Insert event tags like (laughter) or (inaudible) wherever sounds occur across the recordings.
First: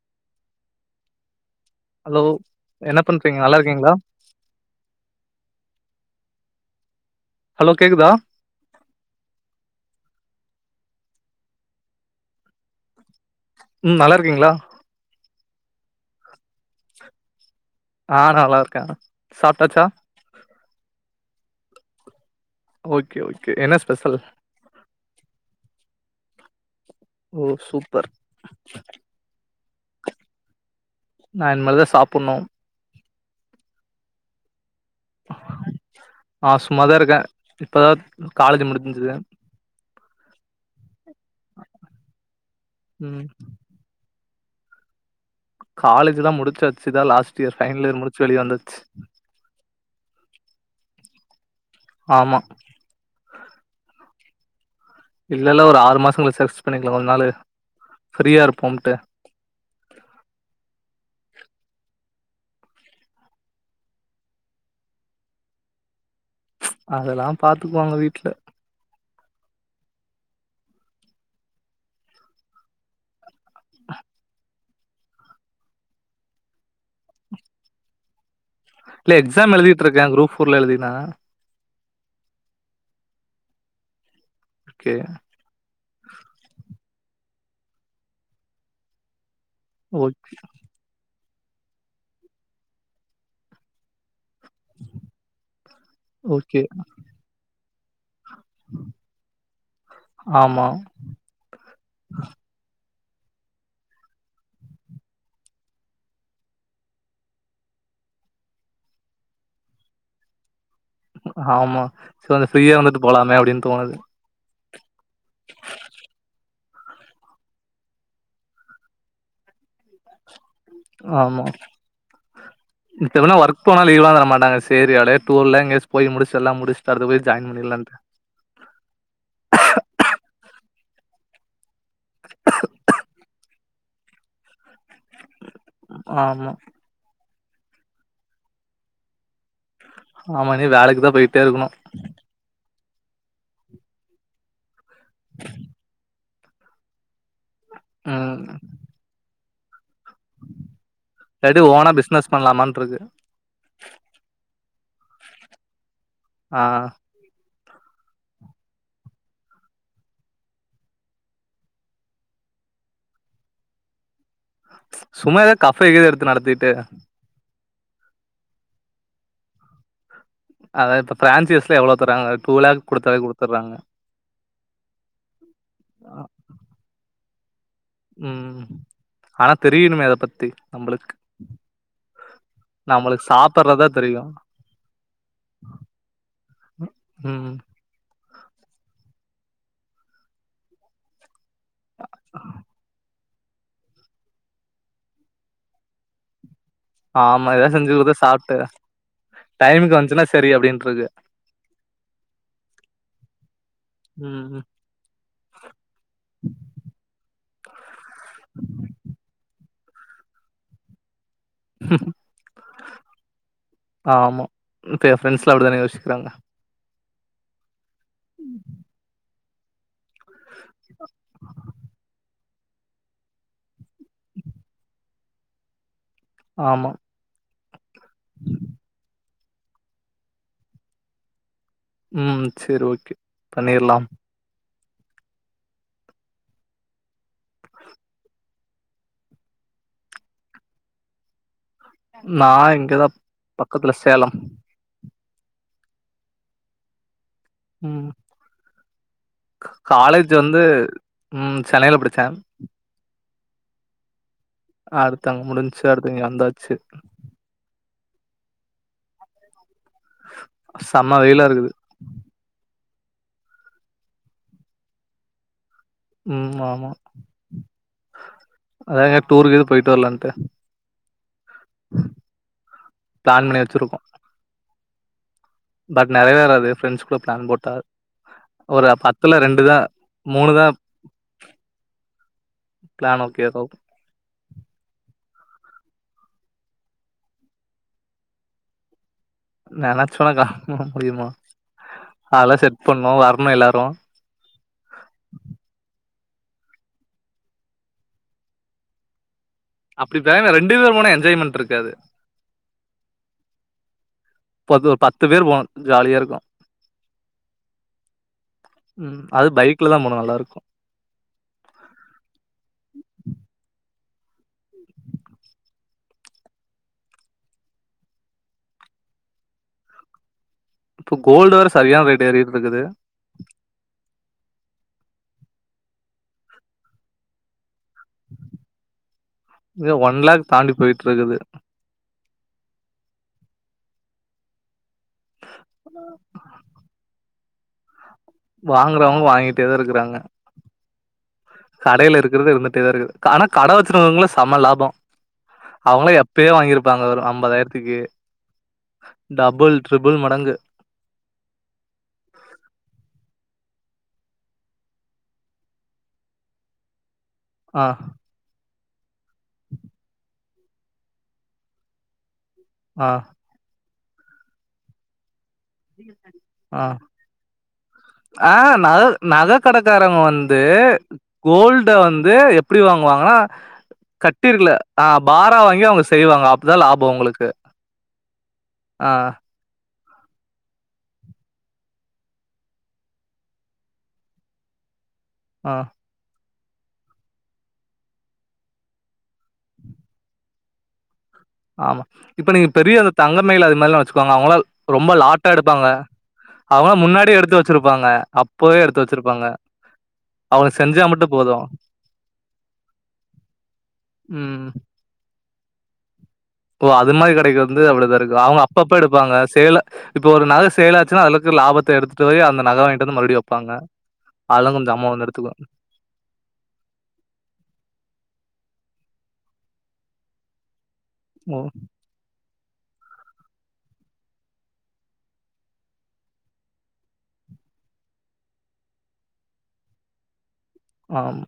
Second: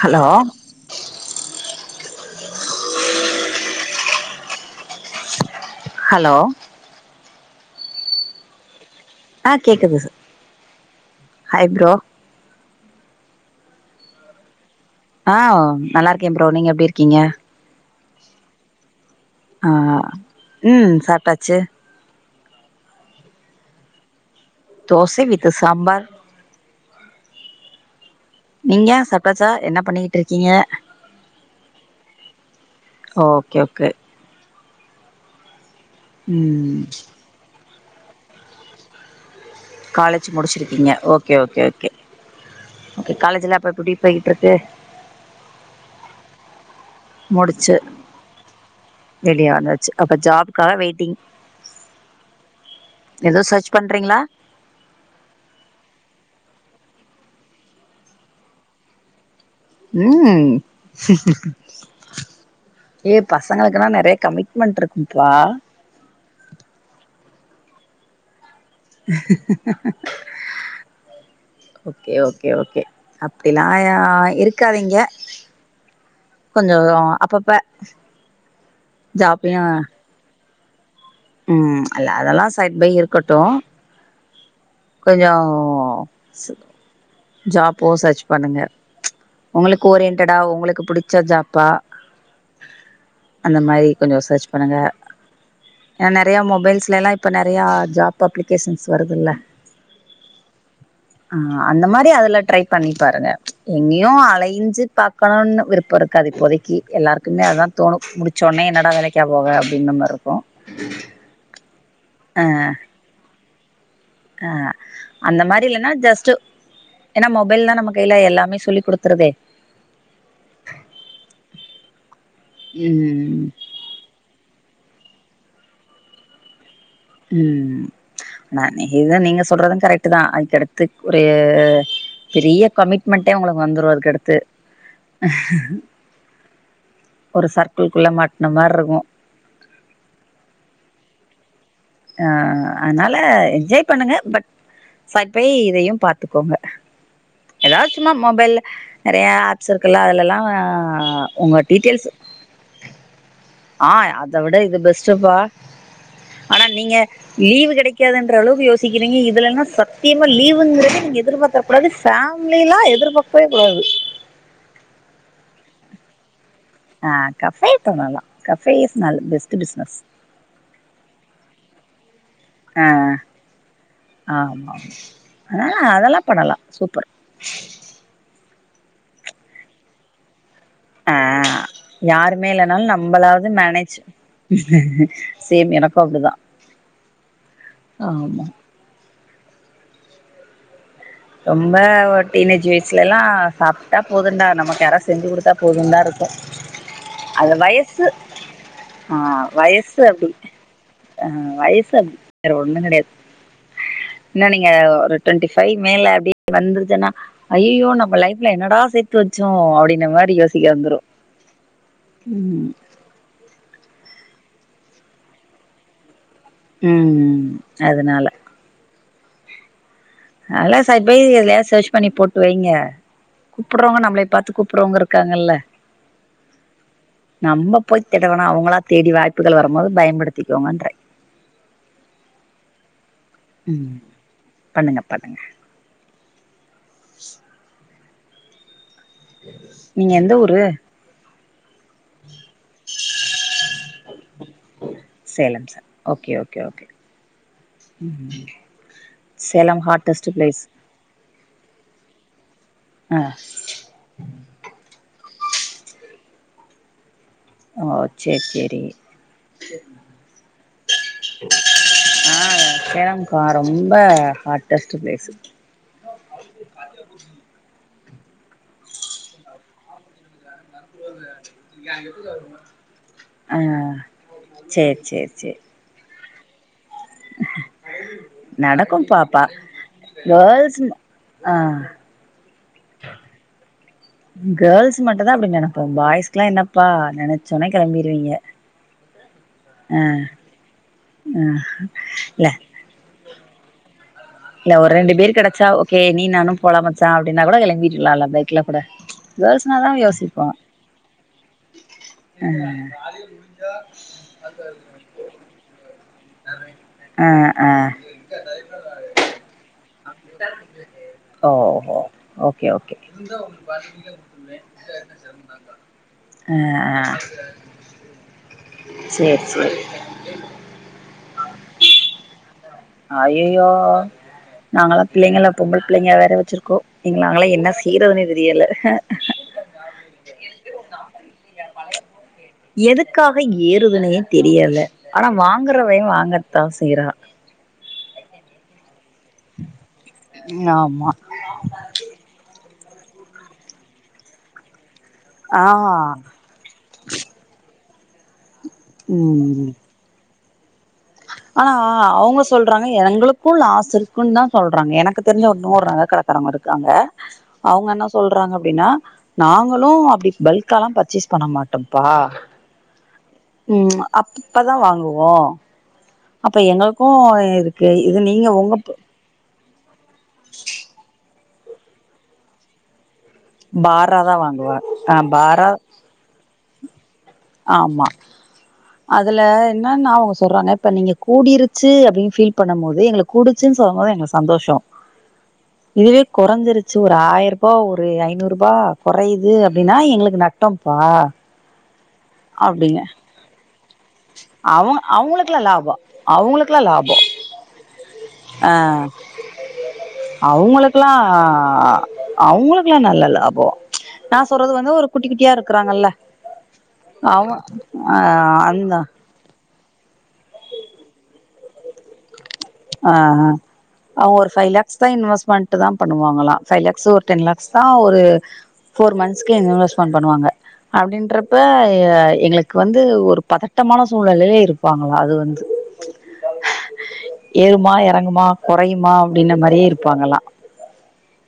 Hello hello என்ன பண்றீங்க நல்லா இருக்கீங்களா ஹலோ ஹலோ கேக்குதா ஆ கேக்குது ச ஹாய் ப்ரோ ம் நல்லா இருக்கீங்களா ஆ நல்லா இருக்கே ப்ரோ நீங்க எப்படி இருக்கீங்க ஆ நல்லா இருக்கே ஆ சாப்ட்டாச்சா ம் சாப்ட்டாச்சு ஓகே ஓகே என்ன ஸ்பெஷல் தோசை வித் சாம்பார் ஓ சூப்பர் நீங்க சப்டாச்சா என்ன பண்ணிகிட்டு இருக்கீங்க நா இனிமேல்தா சாப்புட்ணு ஓ ஒகே க (unintelligible) நா ம் சும்மாதா இருக்கே இப்பதா காலேஜ் முடிஞ்சது காலேஜ் முடிச்சிருக்கீங்க okay okay okay okay ம் காலேஜ் எல்லா இப்ப எப்படி போயிட் ட்ருக்கு காலேஜ்லா முடிச்சச் சிதா லாஸ்ட் இயர் முடிச்சு பைனல் இயர் முடிச்சு வெளிய வந்துச்சு வெளிய வந்தாச்சு அப்ப ஜாப்க்காக வெயிட்டிங் ஆமா ஏதோ சர்ச் பண்றீங்களா இல்லல்லா ஒரு ஆறு மாச கழிச்சி சர்ச்சஸ் பண்ணிக்கலா கொஞ்சோ நாளு ஃப்ரீயா இருப்போம்டு ம் ஏ பசங்களுக்குன்னா நெறைய கமிட்மெண்டட் இருக்குப்பா அதெல்லா பாத்துகுவாங்க வீட்ல ஓகே ஓகே ஓகே அப் ப்டிலா யா இருக் இருக்காதீங்க கொஞ்சோ அப்பப்ப இல்ல எக்ஸாம் ஜாப்லயு எழுதிட்ருக்கே குரூப் பொருள் எழுதினா ம் அல்ல அதெல்லா சைட் பை இருக்கட்டு ஓகே கொஞ்சோ (unintelligible) ஜாப்போ சர்ச் பண்ணுங்க உங்களுக் ஓ ஓரியன்டடா உங்களுக் பிடிச்ச ஜாப் பா அந்த மாரி கொஞ்சோ சர்ச் பன்னுங்க ஏன்னா நறையா ஓகே மொபைல்ஸ்லலா இப்போ நெறையா ஜாப் பப்ளிகேஷன்ஸ் வருதுல்ல ஆமா ஆ அந்த மாரி னேஅதுல ட்ரை பண்ணி பாருங்க எங்கேயு அலைஞ்சு பாக்கணுனு விருப்போ இருக்காது இப்போதைக்கு எல்லாருக்குமே அதா தோணு முடிச்சோனே என்னடா வேலைக்கா போவ அப்டின்ற மாரி இருக்கு ஆமா சோ ஃப்ரீயா வந்துட்டு போலாமே அப்டின்னு தோனுது அ அந்த மாரி இல்லனா ஜஸ்ட் ஏன்னா மொபைல் ரா நம்ம கைல எல்லாமே சொல்லி் குடுத்துருதே ஆமா இப்ப எனா ம் ஒர்க் போன லீவ்லா தர மாட்டாங்க சி ஏரியால டூர்லா எங்கயாச்சு போய்முடிச்ச எல்லா முடிச்சு உ ஆன இருந்தாலு நீங்க சொல்றது கரெக்ட் தா அதுக்கடுத் த்துக்குறைய பெரிய கமிட்மெண்ட் டே உங்களுக்கு வந்துரு அதுக்கடுத்து ஆமா (inaudible) ஒரு சர்க்கிள்குள்ள மாட்ன மாரி இருக்கு ஆமா இனி வேலைக்கு தா போய்ட்டே இருக்கணு ஆ அனால என்ஜாய் பண்ணுங்க பட் சட்பை இதையு பாத் த்துக்கோங்க ஏதாவ் சும்மா ம் மொபைல் நறையா குல்ல அதுலல்லா உங்க இல்லாட்டி ஓனா டீட்டெய்ல்ஸ் பிசினஸ் பண்ணலாமான்ருக்கு ஆ அத விட இது பெஸ் ஸ்டபா ஆ ஆனா நீங்க லீவுக கடைக்காதுன்ற அளவுக் யோசிக்கிறீங்க இதுலல்லா சத்தியமா லீவுங்கரதே நீங்க எதிர்பார்க கூடாது ஃபேமலிலா எதிர்பார்க்கவே கூடாது சும்மாதா கஃபே இது எடுத்து நடத்து ஆ கஃபே பண்ணலா கஃபே இஸ் நல் பெஸ்ட்டு பிசுனஸ் அத இப்ப பிரான்சிஸ்ல எவ்வளவு தர்றாங்க டூ லேக் குடுத்தாலே குடுத்துர்றாங்க ஆ ஆ அதெல்லா பண்ணலா சூப்பர் சஹ (inaudible) ம் ஆனா தெரியணுமே அத பத்தி நம்பளுக்கு ஆ யாருமே இல்லனாலு நம்மளுக்கு நம்மளாவது சாப்பட்றதா மேனேஜ் தெரியு சேம் எனக்கு அப்டிதா ம் ஆமா ரொம்ப டீனேஜ் வயசுல எல்லா சாப்ட்டா போதுண்டா நமக்கு யார செஞ்சு குடுத்தா போது தா இருக்கு ஆமா அது ஏதாவது செஞ்சு வயசு குடுத்து சாப்ட்டு ஆ டைமுக்கு வயசு வந்துச்சுன்னா அப்டி சரி அப்டின்ட்ருக்கு ஆ வயசு அப்டி வேற ஒன்னு கெடயாது என்ன ம் நீங்க டொன்டிவைவ் மேல அப்டி வந்துருச்சுனா அய்யோ நம் லைப்ல என்னடா சேத்து வெச்சோ அப்டின்னு இந்த மாரி யோசிக்க வந்துரு உம் ஆமா இப்ப எ ஃப்ரெண்ட்ஸ்லா அப்டிதான யோசிக்குறாங்க உம் உம் அதனால நல்லா சஜ்பை எதுலயது சர்ச் பண்ணி போட்டு வைங்க கூப்புருறவங்க நம்மள பாரத்து கூப்புருறவங்க இருக்காங்கல்ல ஆமா நம்ம போய் தேடவனா அவுங்களா தேடி வாய்ப்புகள் வரும்போது பயன்படுத்திக்கோங்கன்றே உம் செரி ஓகே ம் பண்ணிறலாம் பண்ணுங்க பண்ணுங்க (inaudible) நீங்க எந்த ஊரு நா இங்கதா பக்கத்ல Salem Salem sir okay okay okay உ சேலம் ஹாட்டஸ்ட் காலேஜ் பிளேஸ் வந்து உ சென்னையில படிச்சே ம் ஆ அடுத்து அங்க முடிஞ்சு அடுத்தங்க வந்தாச்சு ஓ சரி சரி செமா வெயிலா இருக்குது ஆ சேலம்கா ரொம்ப ஹாட்டஸ்ட்டு பிளேஸு உ ஆமா அதாங்க டூர் கிரு போயட்டு வரலான்டு பிளான் ஆ பண்ணி வச்சிருக்கோம். சேரி சேரி சேரி பட் நெறைவேறாது ஃப்ரெண்ஸ் கூட பிளான் போட்டா ஒரு நடக்கு பாப்பா தான் தான் கேல்ஸ்ன ஆ பிளான் ஒகே த கேல்ஸ் மட்டுந்தா அப்டி நனப்போ பாய்ஸ்க்லா என்னப்பா நெனச்சோனே கெளம்பிருவீங்க ஆ நனச்சோனே கா முடியுமா ஆ இல்ல அதெல்லா செட் பண்ணு வர ம்ம எல்லாரு இல்ல ஒரு ரெண்டு பேர் கடச்சா ஓகே நீ நானு போலாமச்சா அப்படின்னா கூட கிளம்பிக்கலால இல்ல பைக்ல கூட கேர்ள்ஸ்னா தா அப்படி பே யோசிப்போ ரெண்டு பேர் போனா என்ஜாய்மென்ட் இருக்காது ஆ பத்து பேர் போனு ஜாலியா இருக்கு ஆ ஆ ம் அது பைக்ல தா போனோ நல்லா இருக்கு ஓ ஓ ஓகே ஓகே ஆ ஆ சேரி சேரி இப்போ கோல்ட் வேற சரியான ரேட் ஏறிர்க் அயயோ நாங்களா பிள்ளைங்கள பொம்பள பிள்ளைங்க வேற வச்சிருக்கோ நீங்க நாங்களா என்ன செய் இங்க ஒன் லேக் தாண்டி போயிட்ருக்குது எதுக்காக ஏறுதுனே தெரியல ஆனா வாங்குறவே வாங்கத்தா செய்றா வாங் குரவங்க வாங்கிட்டே தா இருக்குறாங்க ஆமா கடையில இருக்கறத இருந்துட் தா இருக்குது ஆனா கட வச்சிருவங்களா செம லாபோ ஆ அவங்களா எப்பயே வாங்கியிருப்பாங்க ஒரு ஐம்பதாயிரத்துக்கு ம் டபுள் ட்ரிபுள் மடகு ஆனா அவுங்க சொல்றாக எ எங்களுகு லாஸ் சரிகனு தா சொல்றாங்க எனகு தெரிஞ்ச ஒரு நூறு நக கடகாறங்க இருகாங்க ஆ அவங்க என்ன சொல்றாங்க அப்டினா நாங்களு அப்டி பல்கலா பர்சேஸ் பண்ண மாடோம்பா ஆ ம் அப்பப்பதா வாங்குவோ அப்ப ஆ எங்களுகு இருக்கு இது நீங்க உங்க க்காரங்க வந்து கோல்ட வந்து எப்டி வாங் (unintelligible) பாரா தா வாங்குவ கடிருகல ஆ பாரா வாங்கி அவங்க செய்வாங்க அபதா லாபம் உங்களுகு ஆமா அதுல என்ன நா அவங்க சொல்றாங்க இப்ப நீங்க கூடிருசு அபடினு ஃபீல் பண்ணும் போது எங்கள கூடுசுனு சொல்லு போது எங்களுகு சந்தோஷ ஆ இதுவே குறஞ்சிருசு ஒரு ஆயிரூபா ஒரு ஐநூறு ரூபா குறையுது அப்டினா எங்களுக்கு நடம்பா ஆமா இப்ப நீங்க பெரிய அந்த தங்கமயில் அது மாரிலா வச்சுக்குவாங்க அவங்களா அவங்க ரொம்ப லாட்டா அவங்களுகுலா எடுப்பாங்க லாபம் அவங்களுகுலா அவங்களா லாபம் முன்னாடியே எடுத்து வச்சிருப்பாங்க அ அப்பவே எடுத்து வச்சிருப்பாங்க அவங்களுக்கு செஞ்சா அவங்களுகுலா மட்டு போது அவங்களுகுலா நல்ல லாபம் நா ம் சொல்றது வந்து ஒரு குட்டி குட்டியா இருக் க்கிறாங்களா ஓ அது மாரி கடைகு வந்து அப்படிதா இருக்கு அவங்க அப்பப்ப அந்த எடு இருபாங்க சேல இப்ப ஒரு நகை செலாசுனா அது (unintelligible) லாபத எடுதுடு போய் அந்த நக வாங்கிட்டு ஆ வந்து மறுபடியு ஆ வப்பாங்க அவங்க ஒரு பைவ் அதெல்லா கொஞ்ச லெக்ஸ் தா அம்மா வந்து எடுத்துக்கு இன்வஸ்மென்ட் தா பணுவாங்களா பைவ லேக்ஸ் ஒரு டென் லேக்ஸ் தா ஒரு போர் மந்ஸ்கு இன்வெஸ்ட்மென்ட் பணுவாங்க அப்டின்றப ஓ எ எங்களுக் கு வந்து ஒரு பதடமான சூழ்நிலையிலே இருபாங்களா அது வந்து ஏறுமா இறங்குமா குறயுமா அபடின மாரியே இருபாங்கலா ஆமா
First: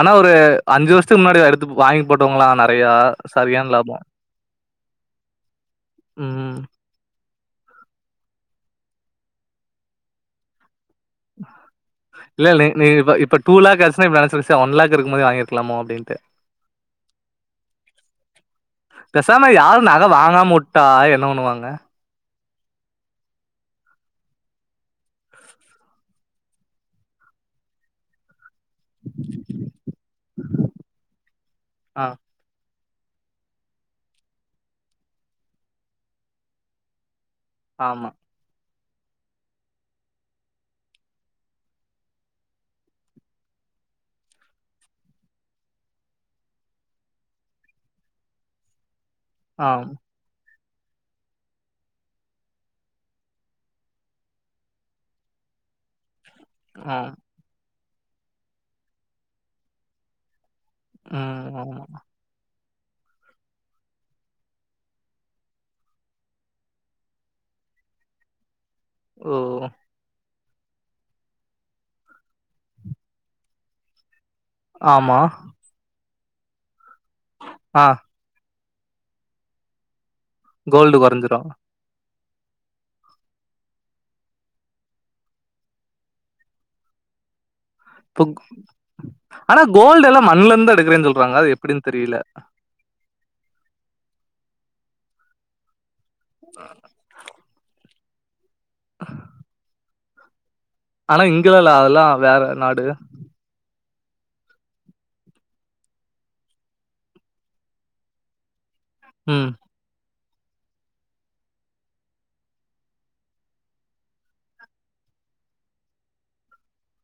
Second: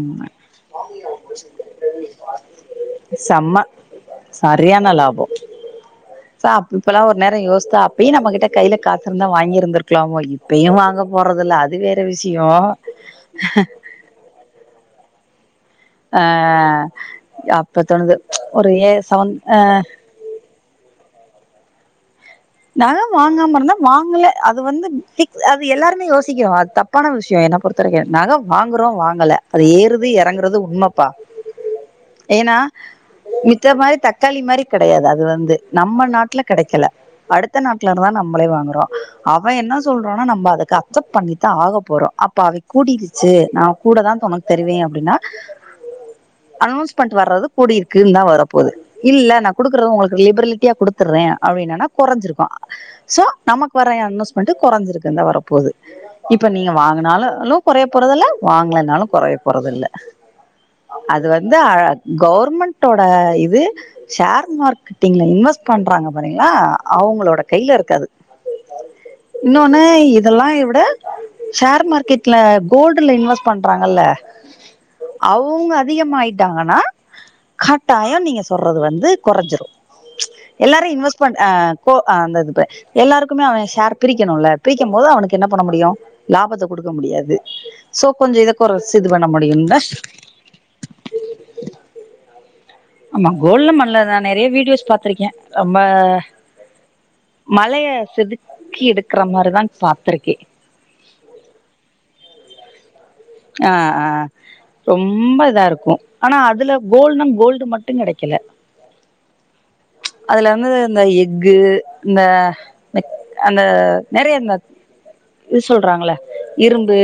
ஆனா ஒரு அஞ்சு வருஷதுகு முனாடி எடுது வாங்கி போடவங்களா நெறய செம்ம சரியான லாபம் சரியான லாபோ ம் சோ அப்படியே நம கிட கையில காசு இருந்தா வாங்கிருந்திருக் லாமோ இப்பயு வாங்க போறதில்ல அது வேற இல விஷயோ நீப்ப இப்ப டூ லேக் ஆச்சு இப்ப நினச ஒன் லேக் இருகும்போது வாங்க அ அப்பதோணுது ஒரு ஏழு சவ அ ட்டா என்ன பணுவாங்க நகை வாங்காமருந்தா வாங்கல அது வந்து அது எலாருமே யோசிகறோ அது தபான விஷயோ என பொறுதவரக்கு நக வாங்குறோ வாங்கல அது ஏறுது எறங்கறது உண்மப்பா ஆ ஏனா மித்த மாரி தக்காளி மாரி கடையாது அது வந்து நம்ம நாட்ல கடக்கல அடுத்த ஆமா நாட்டலருந்தா நம்மளே வாங்குறோ அவே என்ன சொல்றானோ நம்ம அதுக்கு அக்சப்ட் பண்ணித்தா ஆக போறோ அப்ப அவ கூடிருச்சு நா கூடதா ஒனக் தருவே அப்டினா அனோன்ஸ் பண்ட்டு வர்றது கூடியிருக்குந்தா வரப்போது இல்ல நா ஆ குடுக்குறது உங்களுக்கு லேபர்லி த்யா குடுத்துற்ரே அப்டின்னானா குறஞ்சிருக்கோ சோ நமக்கு வர யன்வஸ்மெண்ட் குறஞ்சிருக்குதா வரப்போது இப்ப நீங்க ஆ வாங்குனாளளு கொறய போறதில்ல வாங்கலனாலு கொறய போறதில்ல அது ம் வந்து ஆமா ஆகவுர்மெண்ட் ட்டோட இது ஷேர் மார்க்கெட்டிங்ல இன்வெஸ்ட் பண்றாங்க பாரீங்களா அவங்களோட கைல இருக்கது ஓ இன்னொனு இத் இதல்லாய விட ஷேர் மார்க்கெட்ல கோல்டுல இன்வெஸ்ட் பண்றாங்கல்ல ஆமா அவுங்க அதிகமாயி டாங்கனா ஆ கட்டாயோ நீங் சொ தொர்றது வந்து கொரஞ்சுரு எல்லாரு கோல்டு இன்வெஸ்ட் பண் கொறஞ்சிரு அ அந்த இதுப எல்லாருக்குமே அவ ஷேர் பிரிக்கணுல பிரிக்குமோது அவனுக்கு என்ன பண்ண முடியு லாபத்த குடுக்க முடியாது சோ இப் கொஞ்சம் இதை குறைச்சு இது பண்ண ஆனா முடியும்ல கோல்டுல்லா மண்லந்து எடுக்கறே சொல்றாங்க அது எப்டின் தெரில ஆமா கோல்ல மண்லதா நா நெறய வீடியோஸ் பாத்திருக்கே அம்ப உ மலைய செது கீ எடுக்கற மார்தா பாத்துருக் கி ஆனா இங்கல்லா இல்ல அதல்லா வேற நா டு ஆ ஆ ரொம்ப இதா இருக்கு ஆனா அதுல கோல்டுனா கோல்டு மட்டுங் கெடைக்கல ம் அதுல வந்து இந்த எஃகு இந்த ந்த அந்த நெறைய இந்த இது சொல்றாங்கல்ல இரும்பு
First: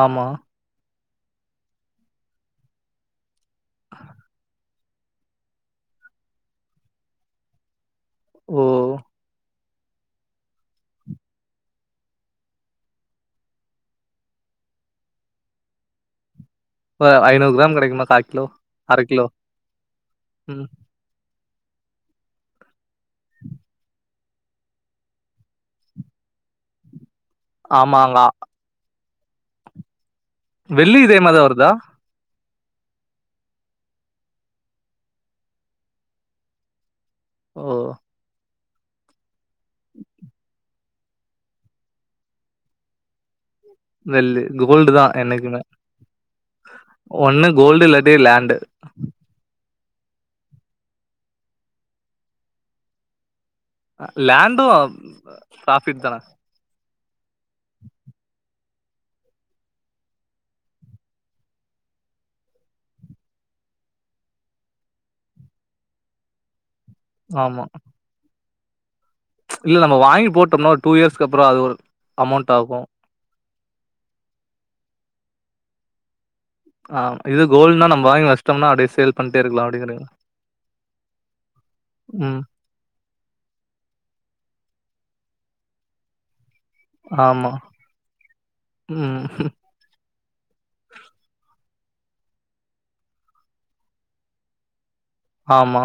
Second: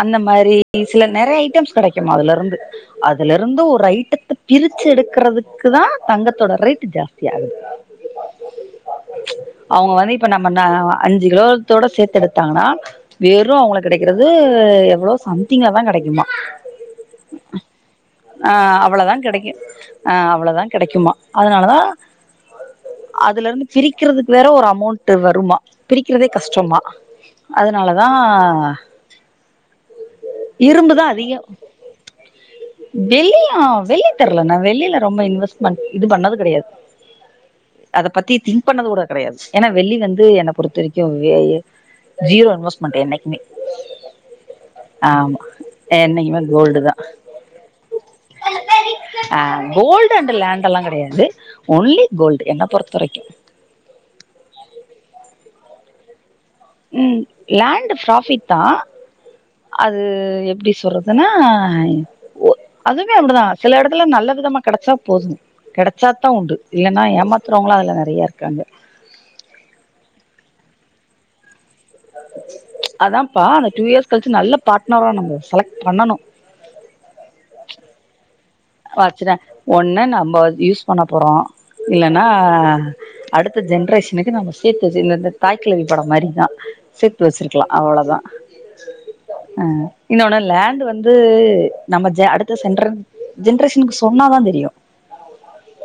அந்த ஆமா மாரி சில நெறைய ஐட்டம்ஸ் கெடைக்குமா அதுலிருந்து அது ல இருந்து ஒரு ஐட்டத்த பிரி ச்சு எடுக்கறதுக்குதா தங்கத்தோட ரேட்டு ஜாஸ்தி ஆகுது ஓ அவுங்க வந்து இப்ப நம்ம இந்த அஞ்சு கிலோத்தோட சேத்து எடுத்தாங்கனா வெறு அவங்களுக்கு கெடைக்கறது இது எவ்ளோ சம்திங்காதா கெடைக்குமா அஹ் ஐநூறு கிராம் கெடைக்குமா கா கிலோ அ ஆ ஆ அர அவ்வளதா கிலோ கெடைக்கு ஆ அவ்வளதா ம் கெடைக்குமா அதனாலதா அதுல இருந்து பிரிக்கிறதுக்கு வேற ஒரு அமௌண்ட் வருமா பிரிக்கிறதே கஷ்டமா அதனாலதா ஆமாங்கா வெள்ளி இதே மாரிதா வருதா? வெள்ளியு வெள்ளி தெர்ல நா வெள்ளில ரொம்ப இன்வெஸ்ட்மென்ட் இது பண்ணது கெடையாது ஓ அத பத்தி திங் க் பண்ணது கூட கெடையாது. ஏன்னா வெள்ளி வந்து என்ன பொறுத்தவரைக்கு வே ஜீரோ இன்வெஸ்ட்மென்ட்டு என்னைக்குமே வெள்ளி கோல்டுதா ஆமா என்னைக்குமே என்னைக்குமே கோல்டு தா ஒண்ணு கோல்டு இல்லாட்டி லேண்டு ஆ கோல்டு அண்ட் லேண்ட் எல்லா கெடையாது ஒன்லி கோல்டு என்ன பொறுத்தவரைக்கு அ லேண்டு பிராஃபிட்தான ம் லேண்டு ப்ராஃபிட்தா அது எப்டி சொல்றதுன்னா ஒ அதுமே அப்பிடிதா சில எடத்துல நல்ல விதமா கெடைச்சா போது கெடைச்சாத்தா உண்டு இல்லன்னா ஆமா ஏமாத்துறவங்களு அதுல நெறைய இரு க்காங்க இல்ல நம்ம வாங்கி போட்டோம்னா ஒரு டூ இயர்ஸ்க்கு அப்புறோ அது ஒரு அமௌண்ட் ஆகு ப்பா அந்த டூ இயர்ஸ் கழிச்சு நல்ல பார்ட்னரா நம்ப செலக்ட் பண்ணனு ஆமா இது கோல்டுனா நம்ம வாங்கி வச் வச்சுட்டா ஒன்னு நம்ப யூஸ் பண்ண போறோ இல்லனா ம் அடுத்த ஜென்ரேஷனுக்கு நம்ம சேத்து வெச்சு இந்த இந்த தாய்கெழவி படோ மாரிதா சேத்து ஆமா வச்சுருக்கலா அவ்வளவுதா ம் ஆ இன்னொன்னு லேண்டு வந்து நம்ம ஜ அடுத்த சென்ட்ரன் ஜென்ரேஷனுக்கு சொன்னாதா தெரியு ஆமா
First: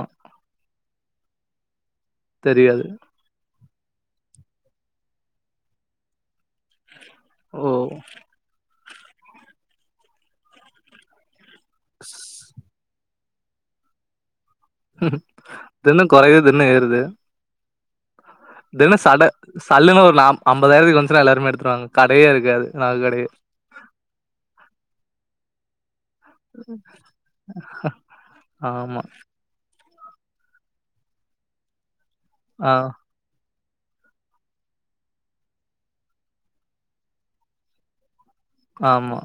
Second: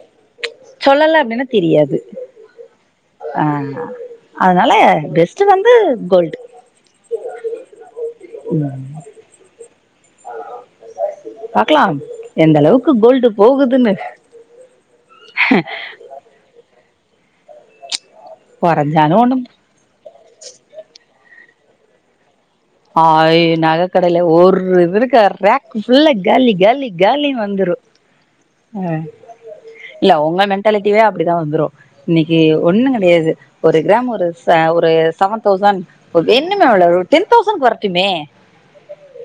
சொல்லல அப்படின்னா தெரியாது தெரியாது ஆ அதனால பெஸ்டு வந்து கோல்டு ஓ ஆம் பாக்கலாம் எந்த அளவுக்கு கோல்டு போகுதுன்னு இது என்ன குறைது இன்னு ஏறுது தின கொறஞ்சாலு சட ஒண்ணும் சல்லுனு ஒரு நாப் ஐம்பதாயிரத்தக்கு வந்துச்சுன்னா எல்லாருமே எடுத் (unintelligible) கடையா இருக் அய் நகை கடையில ஒரு இது இருக்க ராக் ஃபுல்லா காலி காலி காலி வந்துரு ஆ ஆமா இல்ல உங்க மென்டாலிட்டியே அப்படிதா வந்துரு இன்னைக்கு ஆ ஒண்ணு கிடையாது ஒரு கிராம் ஒரு ச ஒரு செவன் தௌசண்ட் ஒரு வேணுமே ரூட்டின் தௌசண்க்கு வரட்டுமே ஆமா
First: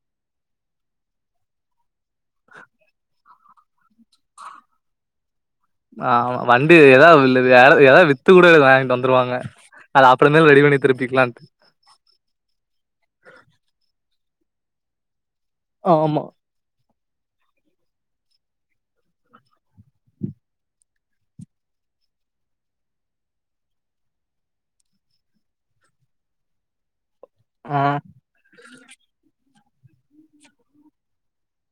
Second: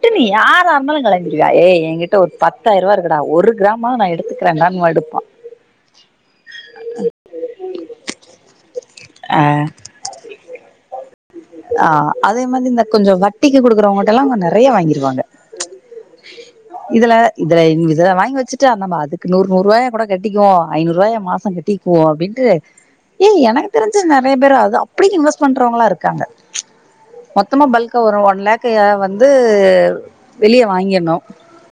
(unintelligible) யாரா இருந்தாலு கலாச்சிடுவியா எய் எனங்கிட் ட ஒரு பத்தாயிரம் ரூபா இருக்குடா ஒரு கிராம நா எடுத்துக்கிறேன் டா எடுப்பா ஆமா வண்டி ஏதாவது எத ஏதாவது வித்து கூட வாங்கிட்டு வந்துருவாங்க அது அப்புறமல ரெடி பண்ணி திருப்பிக்கலாம்ட்டு ஆ அதே மாரி இந்த கொஞ்சோ வட்டிக்கு குடுக்குறவங்க ட எல்லா அவங்க நெறைய வாங்கிருவாங்க ஆமா இதுல இதுல இததுல வாங்கி வச்சுட்டு நம்ப அதுக்கு நூறு நூறு ரூபாயா கூட கட்டிக்குவோ ஐநூறு ரூபாயா மாசகட்டிவோ அப்படின்னுட்டு ஏய் எனக்கு தெரிஞ்ச நெறைய பேர் அது அப்படி இன்வெஸ்ட் பண்றவங்களா இருக்காங்க மொத்தமா ஆ பல்க்க வரு ஒன் லேக்கு வந்து து வெளியே வாங்கணு